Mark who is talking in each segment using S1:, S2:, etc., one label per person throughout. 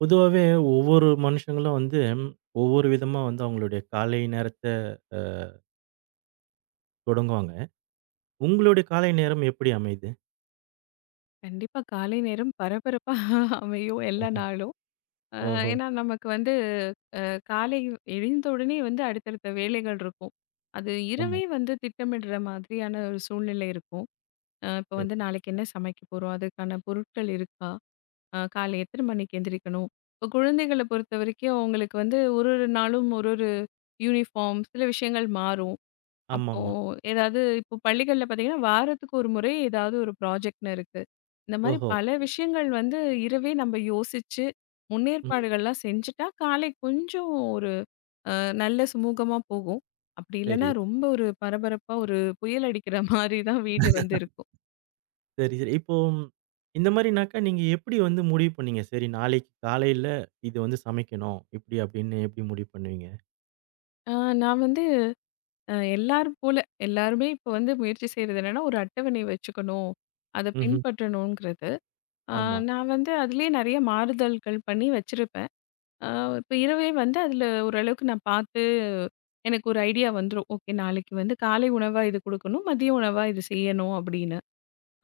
S1: பொதுவாவே ஒவ்வொரு மனுஷங்களும் வந்து, ஒவ்வொரு விதமா வந்து அவங்களுடைய காலை நேரத்த அ தொடங்குவாங்க. உங்களுடைய காலை நேரம் எப்படி அமையுது?
S2: கண்டிப்பா. காலை நேரம் பரபரப்பா அமையும் எல்லா
S1: ம்.
S2: நாளும். அ
S1: ஓஹோ!
S2: ஏன்னா நமக்கு வந்து அ காலை எழுந்த உடனே வந்து அடுத்தடுத்த வேலைகள் இருக்கும். அது
S1: ஆமா.
S2: இரவே வந்து திட்டமிடுற மாதிரியான ஒரு சூழ்நிலை இருக்கும். இப்போ
S1: சரி.
S2: வந்து நாளைக்கு என்ன சமைக்க போறோம்? அதுக்கான பொருட்கள் இருக்கா? காலை எத்தனை மணிக்கு எந்திரிக்கணும்? இப்போ குழந்தைகள பொறுத்தவரைக்கும் அவங்களுக்கு வந்து ஒரு ஒரு நாளும் ஒரு ஒரு யூனிஃபார்ம் சில விஷயங்கள் மாறும். அப்போ
S1: ஆமாமா.
S2: ஏதாவது இப்போ பள்ளிகள்ல பார்த்தீங்கன்னா, வாரத்துக்கு ஒரு முறை ஏதாவது ஒரு ப்ராஜெக்ட்ன்னு இருக்கு. இந்த மாரி
S1: ஓஹோ!
S2: பல விஷயங்கள் வந்து இரவே நம்ம யோசிச்சு,
S1: ம்.
S2: முன்னேற்பாடுகள்லாம் செஞ்சுட்டா, காலை கொஞ்சம் ஒரு அ நல்ல சுமூகமா போகும். அப்படி
S1: சரி,
S2: இல்லன்னா, ரொம்ப ஒரு பரபரப்பா ஒரு புயல் அடிக்கிற மாரி தான் வீடு வந்து இருக்கும்.
S1: சரி, சரி. இப்போ ம், இந்த மாரினாக்கா நீங்க எப்படி வந்து முடிவு பண்ணீங்க? சரி நாளைக்கு காலையில இது வந்து சமைக்கணும். இப்படி அப்படின்னு எப்படி முடிவு பண்ணுவீங்க?
S2: அ நான் வந்து அ எல்லாரும் போல எல்லாருமே இப்போ வந்து முயற்சி செய்றது என்னன்னா, ஒரு அட்டவணை வச்சுக்கணும். அத
S1: ம்ஹ்ம்.
S2: பின்பற்றணுங்கிறது. அ
S1: ஆமா.
S2: நான் வந்து அதிலேயே நெறைய மாறுதல்கள் பண்ணி வச்சிருப்பேன். ஆ இப்ப இரவே வந்து அதில ஓரளவுக்கு நான் பார்த்து, எனக்கு ஒரு ஐடியா வந்துரும். ஓகே நாளைக்கு வந்து காலை உணவா இது குடுக்கணும். மதிய உணவா இது செய்யணும் அப்படின்னு.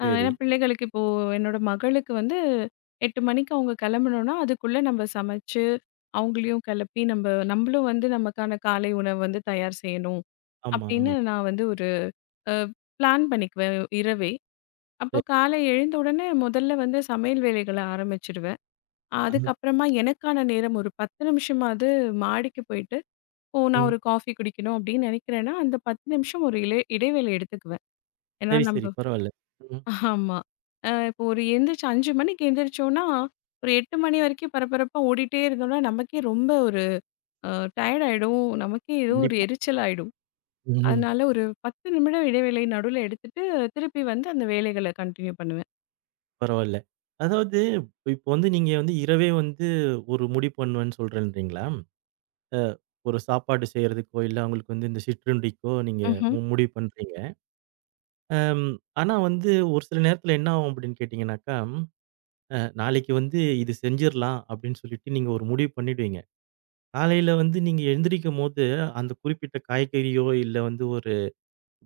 S1: சரி.
S2: ஏன்னா பிள்ளைகளுக்கு இப்போ என்னோட மகளுக்கு வந்து 8 மணிக்கு அவங்க கிளம்பணும்னா, அதுக்குள்ள நம்ம சமைச்சு, அவங்களையும் கிளப்பி நம்பளும் வந்து நமக்கான காலை உணவு வந்து தயார் செய்யணும்.
S1: ஆமா,
S2: அப்படின்னு
S1: ஆமா.
S2: நான் வந்து ஒரு அ பிளான் பண்ணிக்குவேன் இரவே. அப்போ
S1: சரி.
S2: காலை எழுந்த உடனே முதல்ல வந்து சமையல் வேலைகள ஆரம்பிச்சுடுவேன்.
S1: அஹ.
S2: அதுக்கப்புறமா எனக்கான நேரம் ஒரு 10 நிமிஷமாவது மாடிக்கு போயிட்டு, ஓ! நான்
S1: ம்.
S2: ஒரு காஃபி குடிக்கணும் அப்படின்னு நினைக்கிறேன்னா, அந்த 10 நிமிஷம் ஒரு இலை இடைவேளை எடுத்துக்குவேன். ஏன்னா
S1: சரி,
S2: நம்ப
S1: சரி. பரவால்ல. ம்.
S2: ஆமா. இப்போ ஒரு எந்திரிச்சு 5 மணிக்கு எந்திரிச்சோம்னா, ஒரு 8 மணி வரைக்கும் பரபரப்பா ஓடிட்டே இருந்தோம்னா, நமக்கே ரொம்ப ஒரு அ டயர்ட் ஆயிடும். நமக்கே ஏதோ ஒரு
S1: கண்டிப்பா.
S2: எரிச்சல் ஆயிடும்.
S1: ம்ஹ்ம்.
S2: அதனால ஒரு 10 நிமிடம் இடைவேளை நடுவுல எடுத்துட்டு, திருப்பி வந்து அந்த வேலைகள கன்டின்யூ பண்ணுவேன்.
S1: பரவால்ல. அதாவது இப்ப வந்து நீங்க வந்து இரவே வந்து ஒரு முடிவு பண்ணுவேன்னு சொல்றேன்றீங்களா? அ ஒரு சாப்பாடு செய்றதுக்கோ, இல்ல அவங்களுக்கு வந்து இந்த சிற்றுண்டிக்கோ நீங்க
S2: ம்ஹ்ம்.
S1: முடிவு பண்றீங்க. அம் ஆனா வந்து ஒரு சில நேரத்துல என்ன ஆகும் அப்படின்னு கேட்டீங்கன்னாக்கா, நாளைக்கு வந்து இது செஞ்சிரலாம் அப்படின்னு சொல்லிட்டு நீங்க ஒரு முடிவு பண்ணிடுவீங்க. காலையில வந்து நீங்க எழுந்திரிக்கும்போது அந்த குறிப்பிட்ட காய்கறியோ, இல்ல வந்து ஒரு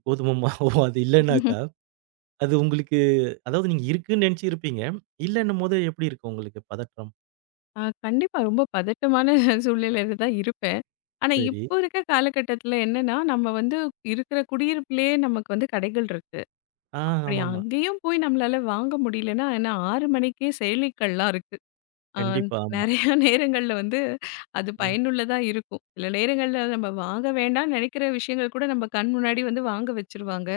S1: கோதுமை மாவோ அது இல்லன்னாக்கா, அது உங்களுக்கு அதாவது நீங்க இருக்குன்னு நெனச்சிருப்பீங்க. இல்லன்னும்போது எப்படி இருக்கும் உங்களுக்கு பதற்றம்?
S2: கண்டிப்பா. ரொம்ப பதட்டமான சூழ்நிலையில தான் இருப்பேன். ஆனா,
S1: சரி.
S2: இப்போ இருக்க காலகட்டத்தில என்னன்னா, நம்ம வந்து இருக்கிற குடியிருப்பிலேயே நமக்கு வந்து கடைகள் இருக்கு.
S1: ஆ,
S2: அப்படி
S1: ஆமாமா.
S2: அங்கேயும் போய் நம்மளால வாங்க முடியலன்னா, ஏன்னா 6 மணிக்கே செயலிகள்லாம் இருக்கு. ஆ
S1: கண்டிப்பா, ஆமா.
S2: நெறைய நேரங்கள்ல வந்து அது
S1: ம்.
S2: பயனுள்ளதா இருக்கும். சில நேரங்கள்ல நம்ம வாங்க வேண்டாம்னு நெனைக்கிற விஷயங்கள் கூட நம்ம கண் முன்னாடி வந்து வாங்க வச்சுருவாங்க.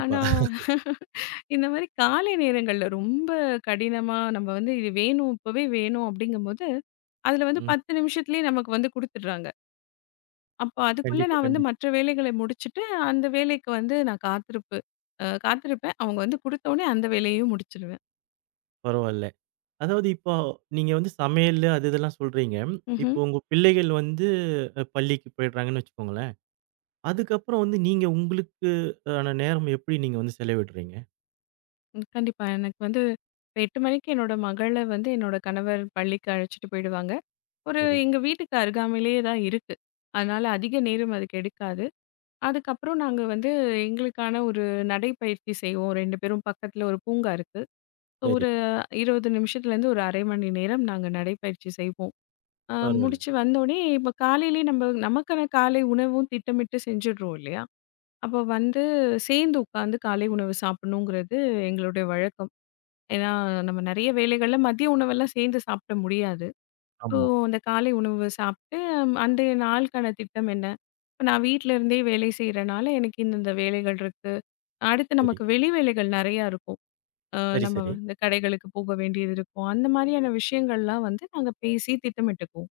S2: ஆனா, இந்த மாரி காலை நேரங்கள்ல ரொம்ப கடினமா நம்ம வந்து இது வேணும், இப்பவே வேணும் அப்படிங்கும்போது அதுல வந்து
S1: ம்.
S2: 10 நிமிஷத்திலேயே நமக்கு வந்து குடுத்துடுறாங்க. அப்ப அதுக்குள்ள
S1: கண்டிப்பா,
S2: நான் வந்து
S1: கண்டிப்பா.
S2: மற்ற வேலைகள முடிச்சுட்டு, அந்த வேலைக்கு வந்து நான் காத்திருப்பு அ காத்திருப்பேன். அவங்க வந்து குடுத்தோனே அந்த வேலையும் முடிச்சுருவேன்.
S1: பரவால்ல. அதாவது இப்போ நீங்க வந்து சமையலு அது இதெல்லாம் சொல்றீங்க.
S2: ம்ஹ்ம்.
S1: இப்போ உங்க பிள்ளைகள் வந்து பள்ளிக்கு போயிடுறாங்கன்னு வச்சுக்கோங்களேன். அதுக்கப்புறம் வந்து நீங்க உங்களுக்கு ஆன நேரம் எப்படி நீங்க வந்து செலவிடுறீங்க?
S2: ம். கண்டிப்பா. எனக்கு வந்து இப்ப 8 மணிக்கு என்னோட மகள வந்து என்னோட கணவர் பள்ளிக்கு அழைச்சுட்டு போயிடுவாங்க. ஒரு
S1: சரி,
S2: எங்க வீட்டுக்கு அருகாமையிலேயே தான் இருக்கு. அதனால அதிக நேரம் அதுக்கு எடுக்காது. அதுக்கப்புறம் நாங்க வந்து எங்களுக்கான ஒரு நடைப்பயிற்சி செய்வோம். 2 பேரும் பக்கத்துல ஒரு பூங்கா இருக்கு. So
S1: சரி.
S2: ஒரு 20 நிமிஷத்துலேருந்து ஒரு 1/2 மணி நேரம் நாங்க நடைப்பயிற்சி செய்வோம். ஆ
S1: பரவால்ல.
S2: முடிச்சு வந்தோனே, இப்ப காலையிலயே நம்ப நமக்கான காலை உணவும் திட்டமிட்டு செஞ்சுடுறோம் இல்லையா? அப்போ வந்து சேர்ந்து உட்காந்து காலை உணவு சாப்பிடணுங்கிறது எங்களுடைய வழக்கம். ஏன்னா, நம்ம நெறைய வேலைகள்ல மதிய உணவெல்லாம் சேர்ந்து சாப்பிட முடியாது. ஸோ,
S1: ஆமா.
S2: அந்த காலை உணவு சாப்பிட்டு அன்றைய நாளுக்கான திட்டம் என்ன? இப்ப நான் வீட்ல இருந்தே வேலை செய்றனால எனக்கு இந்த இந்த வேலைகள் இருக்கு. அடுத்து
S1: சரி.
S2: நமக்கு வெளி வேலைகள் நெறையா இருக்கும். அ
S1: சரி,
S2: நம்ம
S1: சரி.
S2: வந்து கடைகளுக்கு போக வேண்டியது இருக்கும். அந்த மாரியான விஷயங்கள்லாம் வந்து நாங்க பேசி திட்டமிட்டுக்குவோம்.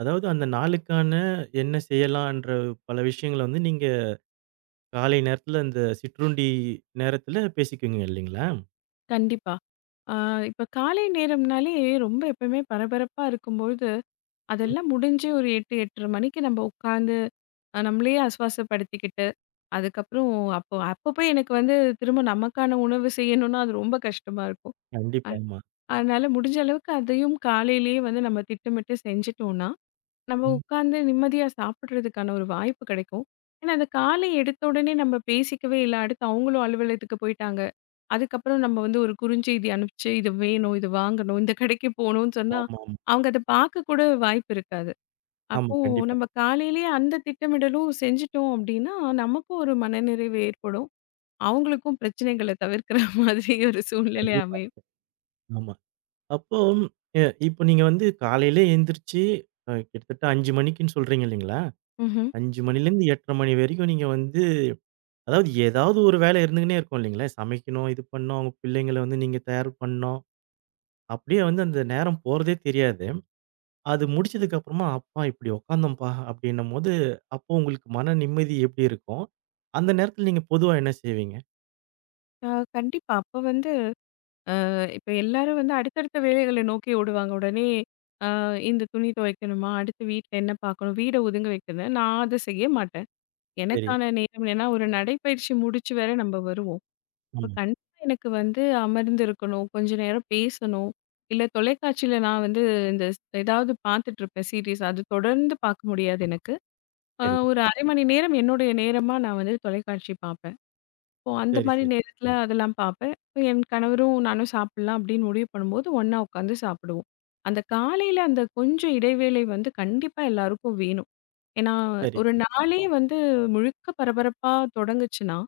S1: அதாவது அந்த நாளுக்கான என்ன செய்யலான்ற பல விஷயங்கள வந்து நீங்க காலை நேரத்துல அந்த சிற்றுண்டி நேரத்துல பேசிக்குவீங்க இல்லைங்களா?
S2: கண்டிப்பா. ஆ இப்ப காலை நேரம்னாலே ரொம்ப எப்பயுமே பரபரப்பா இருக்கும்பொழுது,
S1: ம்.
S2: அதெல்லாம் முடிஞ்சு ஒரு 8, 8:30 மணிக்கு நம்ம உட்காந்து நம்மளையே ஆஸ்வாசப்படுத்திக்கிட்டு, அதுக்கப்புறம் அப்போ அப்போ போய் எனக்கு வந்து திரும்ப நமக்கான உணவு செய்யணும்னா, அது ரொம்ப கஷ்டமா இருக்கும்.
S1: கண்டிப்பா. ஆமா.
S2: அதனால முடிஞ்ச அளவுக்கு அதையும் காலையிலேயே வந்து நம்ம திட்டமிட்டு செஞ்சுட்டோம்னா, நம்ம
S1: ம்.
S2: உட்கார்ந்து நிம்மதியா சாப்பிடுறதுக்கான ஒரு வாய்ப்பு கிடைக்கும். ஏன்னா, அந்த காலை எடுத்த உடனே நம்ம பேசிக்கவே இல்ல. அடுத்து அவங்களும் அலுவலகத்துக்கு போயிட்டாங்க. அதுக்கப்புறம் நம்ம வந்து ஒரு குறுஞ்செய்தி அனுப்பிச்சு, "இது வேணும், இது வாங்கணும், இந்த கடைக்கு போகணும்னு" சொன்னா,
S1: ஆமாமா.
S2: அவங்க அத பார்க்க கூட வாய்ப்பு இருக்காது.
S1: ஆமா.
S2: அப்போ
S1: கண்டிப்பா,
S2: நம்ம காலையிலேயே அந்த திட்டமிடலும் செஞ்சுட்டோம் அப்படின்னா, நமக்கும் ஒரு மனநிறைவு ஏற்படும். அவங்களுக்கும் பிரச்சனைகள தவிர்க்கிற மாதிரி ஒரு சூழ்நிலை
S1: கண்டிப்பா.
S2: அமையும்.
S1: ஆமா. அப்போ அ இப்போ நீங்க வந்து காலையில எந்திரிச்சு கிட்டத்தட்ட 5 மணிக்குன்னு சொல்றீங்க இல்லைங்களா?
S2: ம்ஹ்ம்.
S1: 5 மணிலேருந்து 8:30 மணி வரைக்கும் நீங்க வந்து அதாவது ஏதாவது ஒரு வேலை இருந்துக்குன்னே இருக்கும் இல்லைங்களா? சமைக்கணும், இது பண்ணணும், உங்க பிள்ளைங்கள வந்து நீங்க தயார் பண்ணணும். அப்படியே வந்து அந்த நேரம் போறதே தெரியாது. அது முடிச்சதுக்கு அப்புறமா, "அப்பா இப்படி உட்காந்தோம்ப்பா" அப்படின்னும்போது, அப்போ உங்களுக்கு மன நிம்மதி எப்படி இருக்கும்? அந்த நேரத்துல நீங்க பொதுவா என்ன செய்வீங்க?
S2: ஆ, கண்டிப்பா. அப்ப வந்து இப்ப எல்லாரும் வந்து அடுத்தடுத்த வேலைகளை நோக்கி ஓடுவாங்க. உடனே அ இந்த துணி துவைக்கணுமா? அடுத்து வீட்ல என்ன பார்க்கணும்? வீட ஒதுங்க வைக்கணும். நான் அத செய்ய மாட்டேன்.
S1: சரி.
S2: எனக்கான நேரம் என்னன்னா, ஒரு நடைப்பயிற்சி முடிச்சு வேற நம்ம வருவோம். இப்ப
S1: ஆமா.
S2: கண்டிப்பா எனக்கு வந்து அமர்ந்து இருக்கணும். கொஞ்ச நேரம் பேசணும். இல்ல தொலைக்காட்சியில நான் வந்து இந்த ஏதாவது பார்த்துட்டு இருப்பேன் சீரிஸ். அது தொடர்ந்து பார்க்க முடியாது எனக்கு.
S1: சரி.
S2: ஒரு அரை மணி நேரம் என்னுடைய நேரமா நான் வந்து தொலைக்காட்சி பார்ப்பேன். ஓ! அந்த
S1: சரி,
S2: மாரி
S1: சரி.
S2: நேரத்தில அதெல்லாம் பார்ப்பேன். இப்ப என் கணவரும் நானும் சாப்பிடலாம் அப்படின்னு முடிவு பண்ணும்போது, ஒண்ணா உட்காந்து சாப்பிடுவோம். அந்த காலையில அந்த கொஞ்சம் இடைவேளை வந்து கண்டிப்பா எல்லாருக்கும் வேணும். ஏன்னா,
S1: சரி,
S2: ஒரு
S1: சரி.
S2: நாளே வந்து முழுக்க பரபரப்பா தொடங்குச்சுன்னா,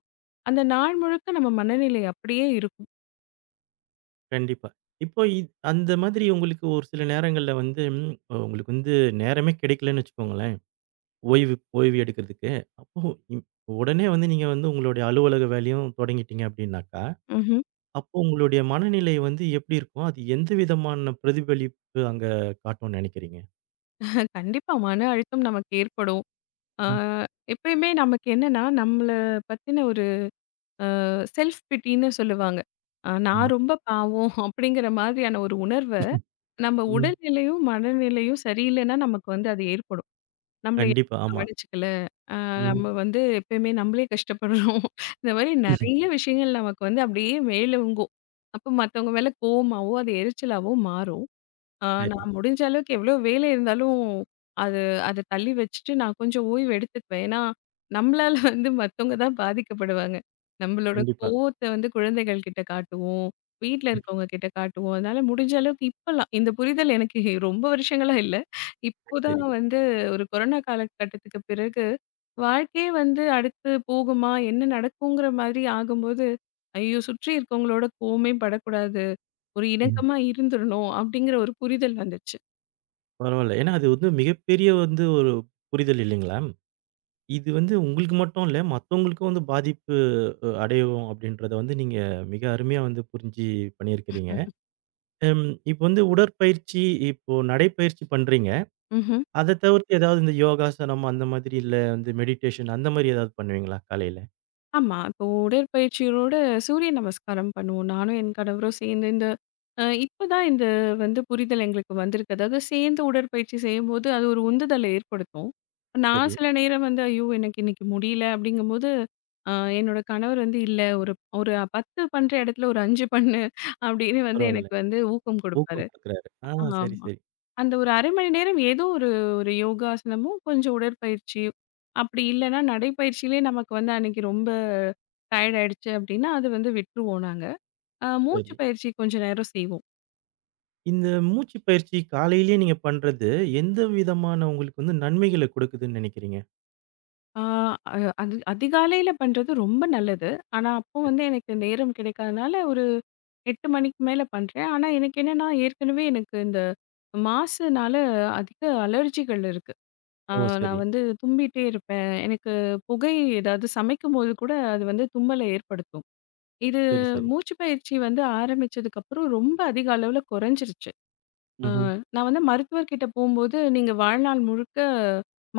S2: அந்த நாள் முழுக்க நம்ம மனநிலை அப்படியே இருக்கும்.
S1: கண்டிப்பா. இப்போ அந்த மாதிரி உங்களுக்கு ஒரு சில நேரங்கள்ல வந்து ம் உங்களுக்கு வந்து நேரமே கிடைக்கலன்னு வச்சுக்கோங்களேன். ஓய்வு ஓய்வு எடுக்கிறதுக்கு. அப்போ ம் உடனே வந்து நீங்க வந்து உங்களுடைய அலுவலக வேலையும் தொடங்கிட்டீங்க அப்படின்னாக்கா,
S2: ம்ஹ்ம்.
S1: அப்போ உங்களுடைய மனநிலை வந்து எப்படி இருக்கும்? அது எந்த விதமான பிரதிபலிப்பு அங்க காட்டும்னு நினைக்கிறீங்க?
S2: கண்டிப்பா மன அழுத்தம் நமக்கு ஏற்படும். ஆ
S1: ம்.
S2: எப்பயுமே நமக்கு என்னன்னா, நம்மள பத்தின ஒரு செல்ஃப் பிட்டின்னு சொல்லுவாங்க. நான்
S1: ஆமா.
S2: ரொம்ப பாவம் அப்படிங்கிற மாதிரியான ஒரு உணர்வ நம்ம
S1: ம்.
S2: உடல்நிலையும், மனநிலையும் சரியில்லைன்னா, நமக்கு வந்து அது ஏற்படும். நம்மள
S1: கண்டிப்பா.
S2: யாரும்
S1: ஆமா.
S2: கவனிச்சுக்கல. அ
S1: ம்.
S2: நம்ம வந்து எப்பயுமே நம்மளே கஷ்டப்படுறோம். இந்த மாரி நெறைய விஷயங்கள் நமக்கு வந்து அப்படியே மேலோங்கும். அப்ப மத்தவங்க மேல கோவமாவோ, அது எரிச்சலாவோ மாறும்.
S1: சரி.
S2: நான் முடிஞ்ச அளவுக்கு எவ்வளோ வேலை இருந்தாலும், அது அத தள்ளி வச்சுட்டு நான் கொஞ்சம் ஓய்வு எடுத்துக்குவேன். ஏன்னா, நம்மளால வந்து மத்தவங்க தான் பாதிக்கப்படுவாங்க. நம்மளோட
S1: கண்டிப்பா.
S2: கோவத்த வந்து குழந்தைகள் கிட்ட காட்டுவோம். வீட்ல
S1: ம்.
S2: இருக்கவங்க கிட்ட காட்டுவோம். அதனால முடிஞ்ச அளவுக்கு இப்பலாம் இந்த புரிதல் எனக்கு ரொம்ப வருஷங்களா இல்ல. இப்போதான்
S1: சரி.
S2: வந்து ஒரு கொரோனா காலகட்டத்துக்கு பிறகு, வாழ்க்கையே வந்து அடுத்து போகுமா? என்ன நடக்குங்கிற மாதிரி ஆகும்போது, ஐயோ! சுற்றி இருக்கவங்களோட கோவமே படக்கூடாது. ஒரு
S1: ம்.
S2: இணக்கமா இருந்துறணும் அப்படிங்கிற ஒரு புரிதல் வந்துச்சு.
S1: பரவால்ல. ஏன்னா அது வந்து மிகப்பெரிய வந்து ஒரு புரிதல் இல்லைங்களா? இது வந்து உங்களுக்கு மட்டும் இல்ல, மத்தவங்களுக்கும் வந்து பாதிப்பு அடையும் அப்படின்றத வந்து நீங்க மிக அருமையா வந்து புரிஞ்சு பண்ணியிருக்கிறீங்க. அம் இப்ப வந்து உடற்பயிற்சி இப்போ நடைப்பயிற்சி பண்றீங்க.
S2: ம்ஹ்ம்.
S1: அத தவிர்த்து ஏதாவது இந்த யோகாசனம் அந்த மாதிரி இல்ல வந்து மெடிடேஷன் அந்த மாரி ஏதாவது பண்ணுவீங்களா காலையில?
S2: ஆமா. இப்போ உடற்பயிற்சியோட சூரிய நமஸ்காரம் பண்ணுவோம். நானும் என் கணவரும் சேர்ந்து இந்த இப்ப தான் இந்த வந்து புரிதல் எங்களுக்கு வந்திருக்கு. அதாவது சேர்ந்து உடற்பயிற்சி செய்யும்போது அது ஒரு உந்துதலை ஏற்படுத்தும். நான்
S1: சரி,
S2: சில நேரம் வந்து ஐயோ! எனக்கு இன்னைக்கு முடியல அப்படிங்கும்போது, அ என்னோட கணவர் வந்து இல்ல ஒரு ஒரு 10 பண்ற இடத்துல ஒரு 5 பண்ணு அப்படின்னு வந்து
S1: பரவால்ல.
S2: எனக்கு வந்து ஊக்கம் குடுப்பாரு.
S1: ஊக்கம் குடுக்குறாரு. ஆ சரி,
S2: ஆமா.
S1: சரி,
S2: அந்த ஒரு 1/2 மணி நேரம் ஏதோ ஒரு ஒரு யோகாசனமும், கொஞ்சம் உடற்பயிற்சி, அப்படி இல்லன்னா நடைப்பயிற்சியிலே நமக்கு வந்து அன்னைக்கு ரொம்ப டயர்ட் ஆயிடுச்சு அப்படின்னா, அது வந்து விட்டுருவோம் நாங்க. மூச்சு
S1: சரி.
S2: பயிற்சி கொஞ்ச நேரம் செய்வோம்.
S1: இந்த மூச்சு பயிற்சி காலையிலேயே நீங்க பண்றது, எந்த விதமான உங்களுக்கு வந்து நன்மைகள குடுக்குதுன்னு நினைக்கிறீங்க?
S2: ஆ அ அது அதிகாலையில பண்றது ரொம்ப நல்லது. ஆனா, அப்போ வந்து எனக்கு நேரம் கிடைக்காதனால ஒரு 8 மணிக்கு மேல பண்றேன். ஆனா, எனக்கு என்னன்னா ஏற்கனவே எனக்கு இந்த மாசுனால அதிக அலர்ஜிகள் இருக்கு. ஆ,
S1: ஓ!
S2: நான்
S1: சரி,
S2: வந்து தும்பிட்டே இருப்பேன். எனக்கு புகை ஏதாவது சமைக்கும்போது கூட அது வந்து தும்மலை ஏற்படுத்தும். இது
S1: சரி, சரி.
S2: மூச்சு பயிற்சி வந்து ஆரம்பிச்சதுக்கப்புறம் ரொம்ப அதிக அளவுல குறைஞ்சிருச்சு. அ
S1: ம்ஹ்ம்.
S2: நான் வந்து மருத்துவர்கிட்ட போம்போது, "நீங்க வாழ்நாள் முழுக்க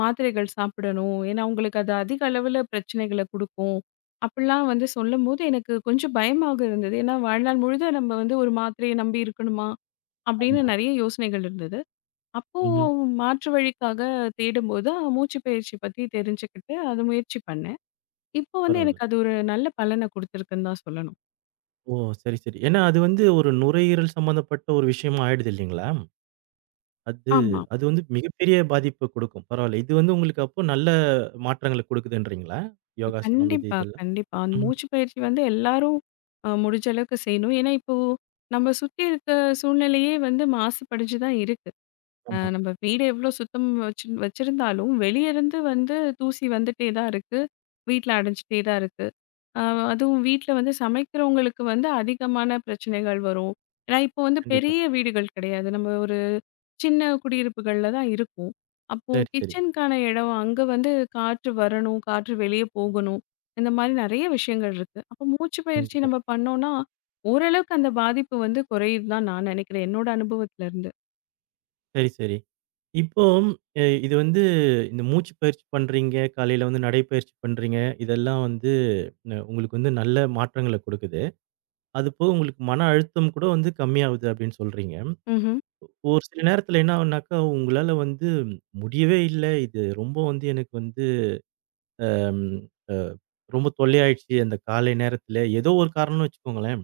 S2: மாத்திரைகள் சாப்பிடணும். ஏன்னா உங்களுக்கு அது அதிக அளவுல பிரச்சனைகள குடுக்கும்." அப்படிலாம் வந்து சொல்லும்போது எனக்கு கொஞ்சம் பயமாக இருந்தது. ஏன்னா வாழ்நாள் முழுதும் நம்ம வந்து ஒரு மாத்திரையை நம்பி இருக்கணுமா? அப்படின்னு
S1: ஆமா.
S2: நெறைய யோசனைகள் இருந்தது. அப்போ
S1: ம்ஹ்ம்.
S2: மாற்று வழிக்காக தேடும்போது மூச்சு பயிற்சி பத்தி தெரிஞ்சுக்கிட்டு அது முயற்சி பண்ணேன். இப்போ வந்து
S1: பரவால்ல.
S2: எனக்கு அது ஒரு நல்ல பலன குடுத்திருக்குன்னு தான் சொல்லணும்.
S1: ஓ! சரி, சரி. ஏன்னா அது வந்து ஒரு நுரையீரல் சம்மந்தப்பட்ட ஒரு விஷயமா ஆயிடுது இல்லைங்களா? அது
S2: ஆமா.
S1: அது வந்து மிகப்பெரிய பாதிப்ப கொடுக்கும். பரவால்ல. இது வந்து உங்களுக்கு அப்போ நல்ல மாற்றங்கள கொடுக்குதுன்றீங்களா? யோகாசனம் இது
S2: கண்டிப்பா,
S1: இதெல்லாம்.
S2: கண்டிப்பா. அந்த
S1: ம்.
S2: மூச்சு பயிற்சி வந்து எல்லாரும் முடிஞ்ச அளவுக்கு செய்யணும். ஏன்னா இப்போ நம்ம சுத்தி இருக்க சூழ்நிலையே வந்து மாசுபடிஞ்சு தான் இருக்கு.
S1: ஆமா.
S2: நம்ம வீடு எவ்வளோ சுத்தம் வச்சு வச்சிருந்தாலும், வெளிய இருந்து வந்து தூசி வந்துட்டே தான் இருக்கு. வீட்ல அடைஞ்சுட்டே தான் இருக்கு. அ அதுவும் வீட்ல வந்து சமைக்கிறவங்களுக்கு வந்து அதிகமான பிரச்சனைகள் வரும். ஏன்னா, இப்போ வந்து
S1: கண்டிப்பா.
S2: பெரிய வீடுகள் கிடையாது. நம்ம ஒரு சின்ன குடியிருப்புகள்ல தான் இருக்கோம். அப்போ
S1: சரி, சரி.
S2: கிச்சனுக்கான இடம் அங்க வந்து காற்று வரணும், காற்று வெளிய போகணும். இந்த மாரி நெறைய விஷயங்கள் இருக்கு. அப்போ மூச்சு பயிற்சி
S1: கண்டிப்பா.
S2: நம்ம பண்ணோம்னா, ஓரளவுக்கு அந்த பாதிப்பு வந்து குறையுதுன்னு தான் நான் நெனைக்கிறேன். என்னோட அனுபவத்திலருந்து.
S1: சரி, சரி. இப்போ இது வந்து இந்த மூச்சு பயிற்சி பண்றீங்க, காலையில வந்து நடைப்பயிற்சி பண்றீங்க. இதெல்லாம் வந்து உங்களுக்கு வந்து நல்ல மாற்றங்கள கொடுக்குது. அதுபோக உங்களுக்கு மன அழுத்தம் கூட வந்து கம்மியாகுது அப்படின்னு சொல்றீங்க.
S2: ம்ஹ்ம்.
S1: ஒரு சில நேரத்துல என்ன ஆகும்னாக்கா, உங்களால வந்து முடியவே இல்ல. இது ரொம்ப வந்து எனக்கு வந்து அம் அ ரொம்ப தொல்லையாயிடுச்சு அந்த காலை நேரத்துல. ஏதோ ஒரு காரணம்னு வச்சுக்கோங்களேன்.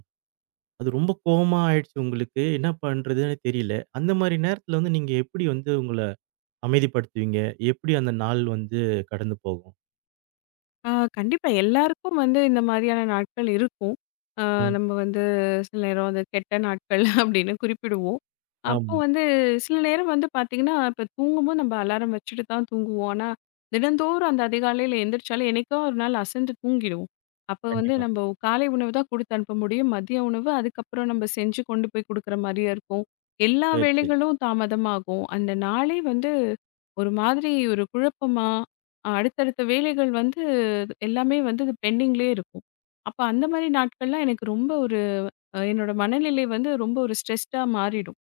S1: அது ரொம்ப கோவமா ஆயிடுச்சு உங்களுக்கு. என்ன பண்றதுன்னே தெரியல. அந்த மாரி நேரத்துல வந்து நீங்க எப்படி வந்து உங்கள அமைதிப்படுத்துவீங்க? எப்படி அந்த நாள் வந்து கடந்து போகும்?
S2: ஆ கண்டிப்பா. எல்லாருக்கும் வந்து இந்த மாதிரியான நாட்கள் இருக்கும். ஆ
S1: ம்.
S2: நம்ம வந்து சில நேரம் அது கெட்ட நாட்கள் அப்படின்னு குறிப்பிடுவோம். அப்போ
S1: ஆமா.
S2: வந்து சில நேரம் வந்து பார்த்தீங்கன்னா, இப்ப தூங்கும்போது நம்ம அலாரம் வச்சுட்டு தான் தூங்குவோம். ஆனா, தினந்தோறும் அந்த அதிகாலையில எந்திரிச்சாலும் என்னைக்கோ ஒரு நாள் அசந்து தூங்கிடுவோம். அப்போ வந்து
S1: கண்டிப்பா.
S2: நம்ம காலை உணவு தான் குடுத்து அனுப்ப முடியும். மதிய உணவு அதுக்கப்புறம் நம்ம செஞ்சு கொண்டு போய் குடுக்குற மாரியா இருக்கும். எல்லா
S1: சரி, சரி.
S2: வேலைகளும் தாமதமாகும். அந்த நாளே வந்து ஒரு மாதிரி ஒரு குழப்பமா, அடுத்தடுத்த வேலைகள் வந்து அது எல்லாமே வந்து அது பெண்டிங்லயே இருக்கும். அப்ப அந்த மாரி நாட்கள்லாம் எனக்கு ரொம்ப ஒரு என்னோட மனநிலை வந்து ரொம்ப ஒரு ஸ்ட்ரெஸ்டா மாறிடும்.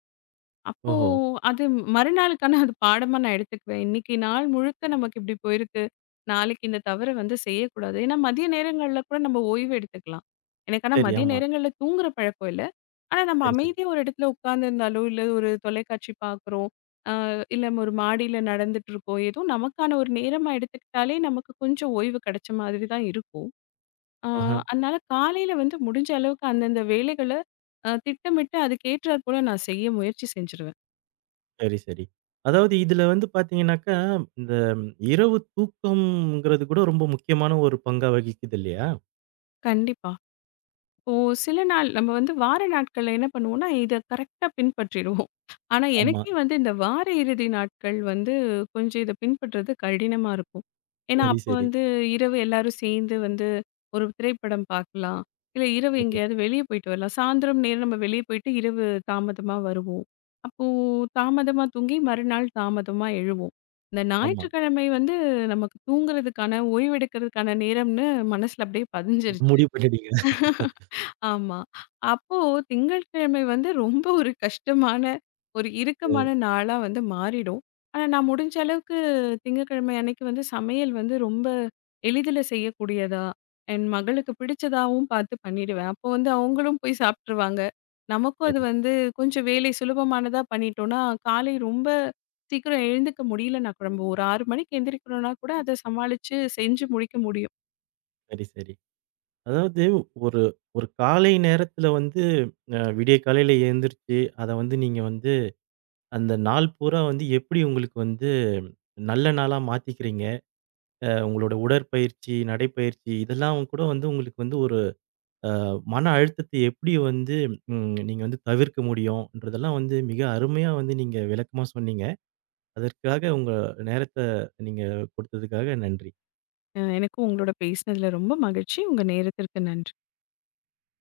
S2: அப்போ
S1: ஓஹோ!
S2: அது மறுநாளுக்கான அது பாடமா நான் எடுத்துக்குவேன். இன்னைக்கு நாள் முழுக்க நமக்கு இப்படி போயிருக்கு. நாளைக்கு இந்த தவற வந்து செய்யக்கூடாது. ஏன்னா மதிய நேரங்கள்ல கூட நம்ம ஓய்வு எடுத்துக்கலாம். எனக்கு ஆனா
S1: சரி.
S2: மதிய
S1: ஆமா.
S2: நேரங்கள்ல தூங்குற பழக்கம் இல்ல. ஆனா நம்ம
S1: சரி, சரி.
S2: அமைதியா ஒரு இடத்துல உட்கார்ந்திருந்தாலோ, இல்ல ஒரு தொலைக்காட்சி பார்க்குறோம். அ இல்ல ஒரு மாடியில நடந்துட்டு இருக்கோம். ஏதோ நமக்கான ஒரு நேரமா எடுத்துக்கிட்டாலே நமக்கு கொஞ்சம் ஓய்வு கிடைச்ச மாதிரி தான் இருக்கும். ஆ,
S1: ஆஹ.
S2: அதனால காலையில வந்து முடிஞ்ச அளவுக்கு அந்தந்த வேலைகள திட்டமிட்டு அதுக்கு ஏற்றாற் போல நான் செய்ய முயற்சி செஞ்சுருவேன்.
S1: சரி, சரி. அதாவது இதுல வந்து பார்த்தீங்கன்னாக்கா, இந்த இரவு தூக்கம்ங்கிறது கூட ரொம்ப முக்கியமான ஒரு பங்கா வகிக்குது இல்லையா?
S2: கண்டிப்பா. ஓ! சில நாள் நம்ம வந்து வார நாட்கள்ல என்ன பண்ணுவோம்னா, இத கரெக்ட்டா பின்பற்றிடுவோம். ஆனா,
S1: ஆமா.
S2: எனக்கே வந்து இந்த வார இறுதி நாட்கள் வந்து கொஞ்சம் இத பின்பற்றுறது கடினமா இருக்கும். ஏன்னா,
S1: சரி,
S2: அப்போ
S1: சரி,
S2: வந்து இரவு எல்லாரும் சேர்ந்து வந்து ஒரு திரைப்படம் பார்க்கலாம். இல்ல இரவு
S1: சரி.
S2: எங்கேயாவது வெளிய போயிட்டு வரலாம். சாயந்தரம் நேரம் நம்ம வெளிய போயிட்டு இரவு தாமதமா வருவோம். அப்போ தாமதமா தூங்கி மறுநாள் தாமதமா எழுவோம். இந்த
S1: ஆமா.
S2: ஞாயிற்றுக்கிழமை வந்து நமக்கு தூங்குறதுக்கான, ஓய்வெடுக்கிறதுக்கான நேரம்னு மனசுல அப்படியே பதிஞ்சிருச்சு.
S1: முடிவு பண்ணிட்டீங்க.
S2: ஆமா. அப்போ திங்கட்கிழமை வந்து ரொம்ப ஒரு கஷ்டமான, ஒரு
S1: ஓ!
S2: இறுக்கமான நாளா வந்து மாறிடும். ஆனா, நான் முடிஞ்ச அளவுக்கு திங்கட்கிழமை அன்னைக்கு வந்து சமையல் வந்து ரொம்ப எளிதில செய்யக்கூடியதா, என் மகளுக்கு பிடிச்சதாவும் பார்த்து பண்ணிடுவேன். அப்போ வந்து அவங்களும் போய் சாப்ட்டுருவாங்க. நமக்கும் அது
S1: சரி,
S2: வந்து கொஞ்சம் வேலை சுலபமானதா பண்ணிட்டோம்னா, காலை ரொம்ப சீக்கிரம் எழுந்துக்க முடியலன்னா கூட நம்ம ஒரு 6 மணிக்கு எந்திரிக்கிறோம்னா கூட அத சமாளிச்சு செஞ்சு முடிக்க முடியும்.
S1: சரி, சரி. அதாவது ஒரு ஒரு காலை நேரத்துல வந்து விடிய காலையில எழுந்திரிச்சு, அத வந்து நீங்க வந்து அந்த நாள் பூரா வந்து எப்படி உங்களுக்கு வந்து நல்ல நாளா மாத்திக்கிறீங்க? உங்களோட உடற்பயிற்சி, நடைப்பயிற்சி இதெல்லாம் கூட வந்து உங்களுக்கு வந்து ஒரு அ மன அழுத்தத்தை எப்படி வந்து ம் நீங்க வந்து தவிர்க்க முடியும்ன்றதெல்லாம் வந்து மிக அருமையா வந்து நீங்க விளக்கமா சொன்னீங்க. அதற்காக உங்க நேரத்த நீங்க கொடுத்ததுக்காக நன்றி.
S2: எனக்கும் உங்களோட பேசினதுல ரொம்ப மகிழ்ச்சி. உங்க நேரத்திற்கு நன்றி.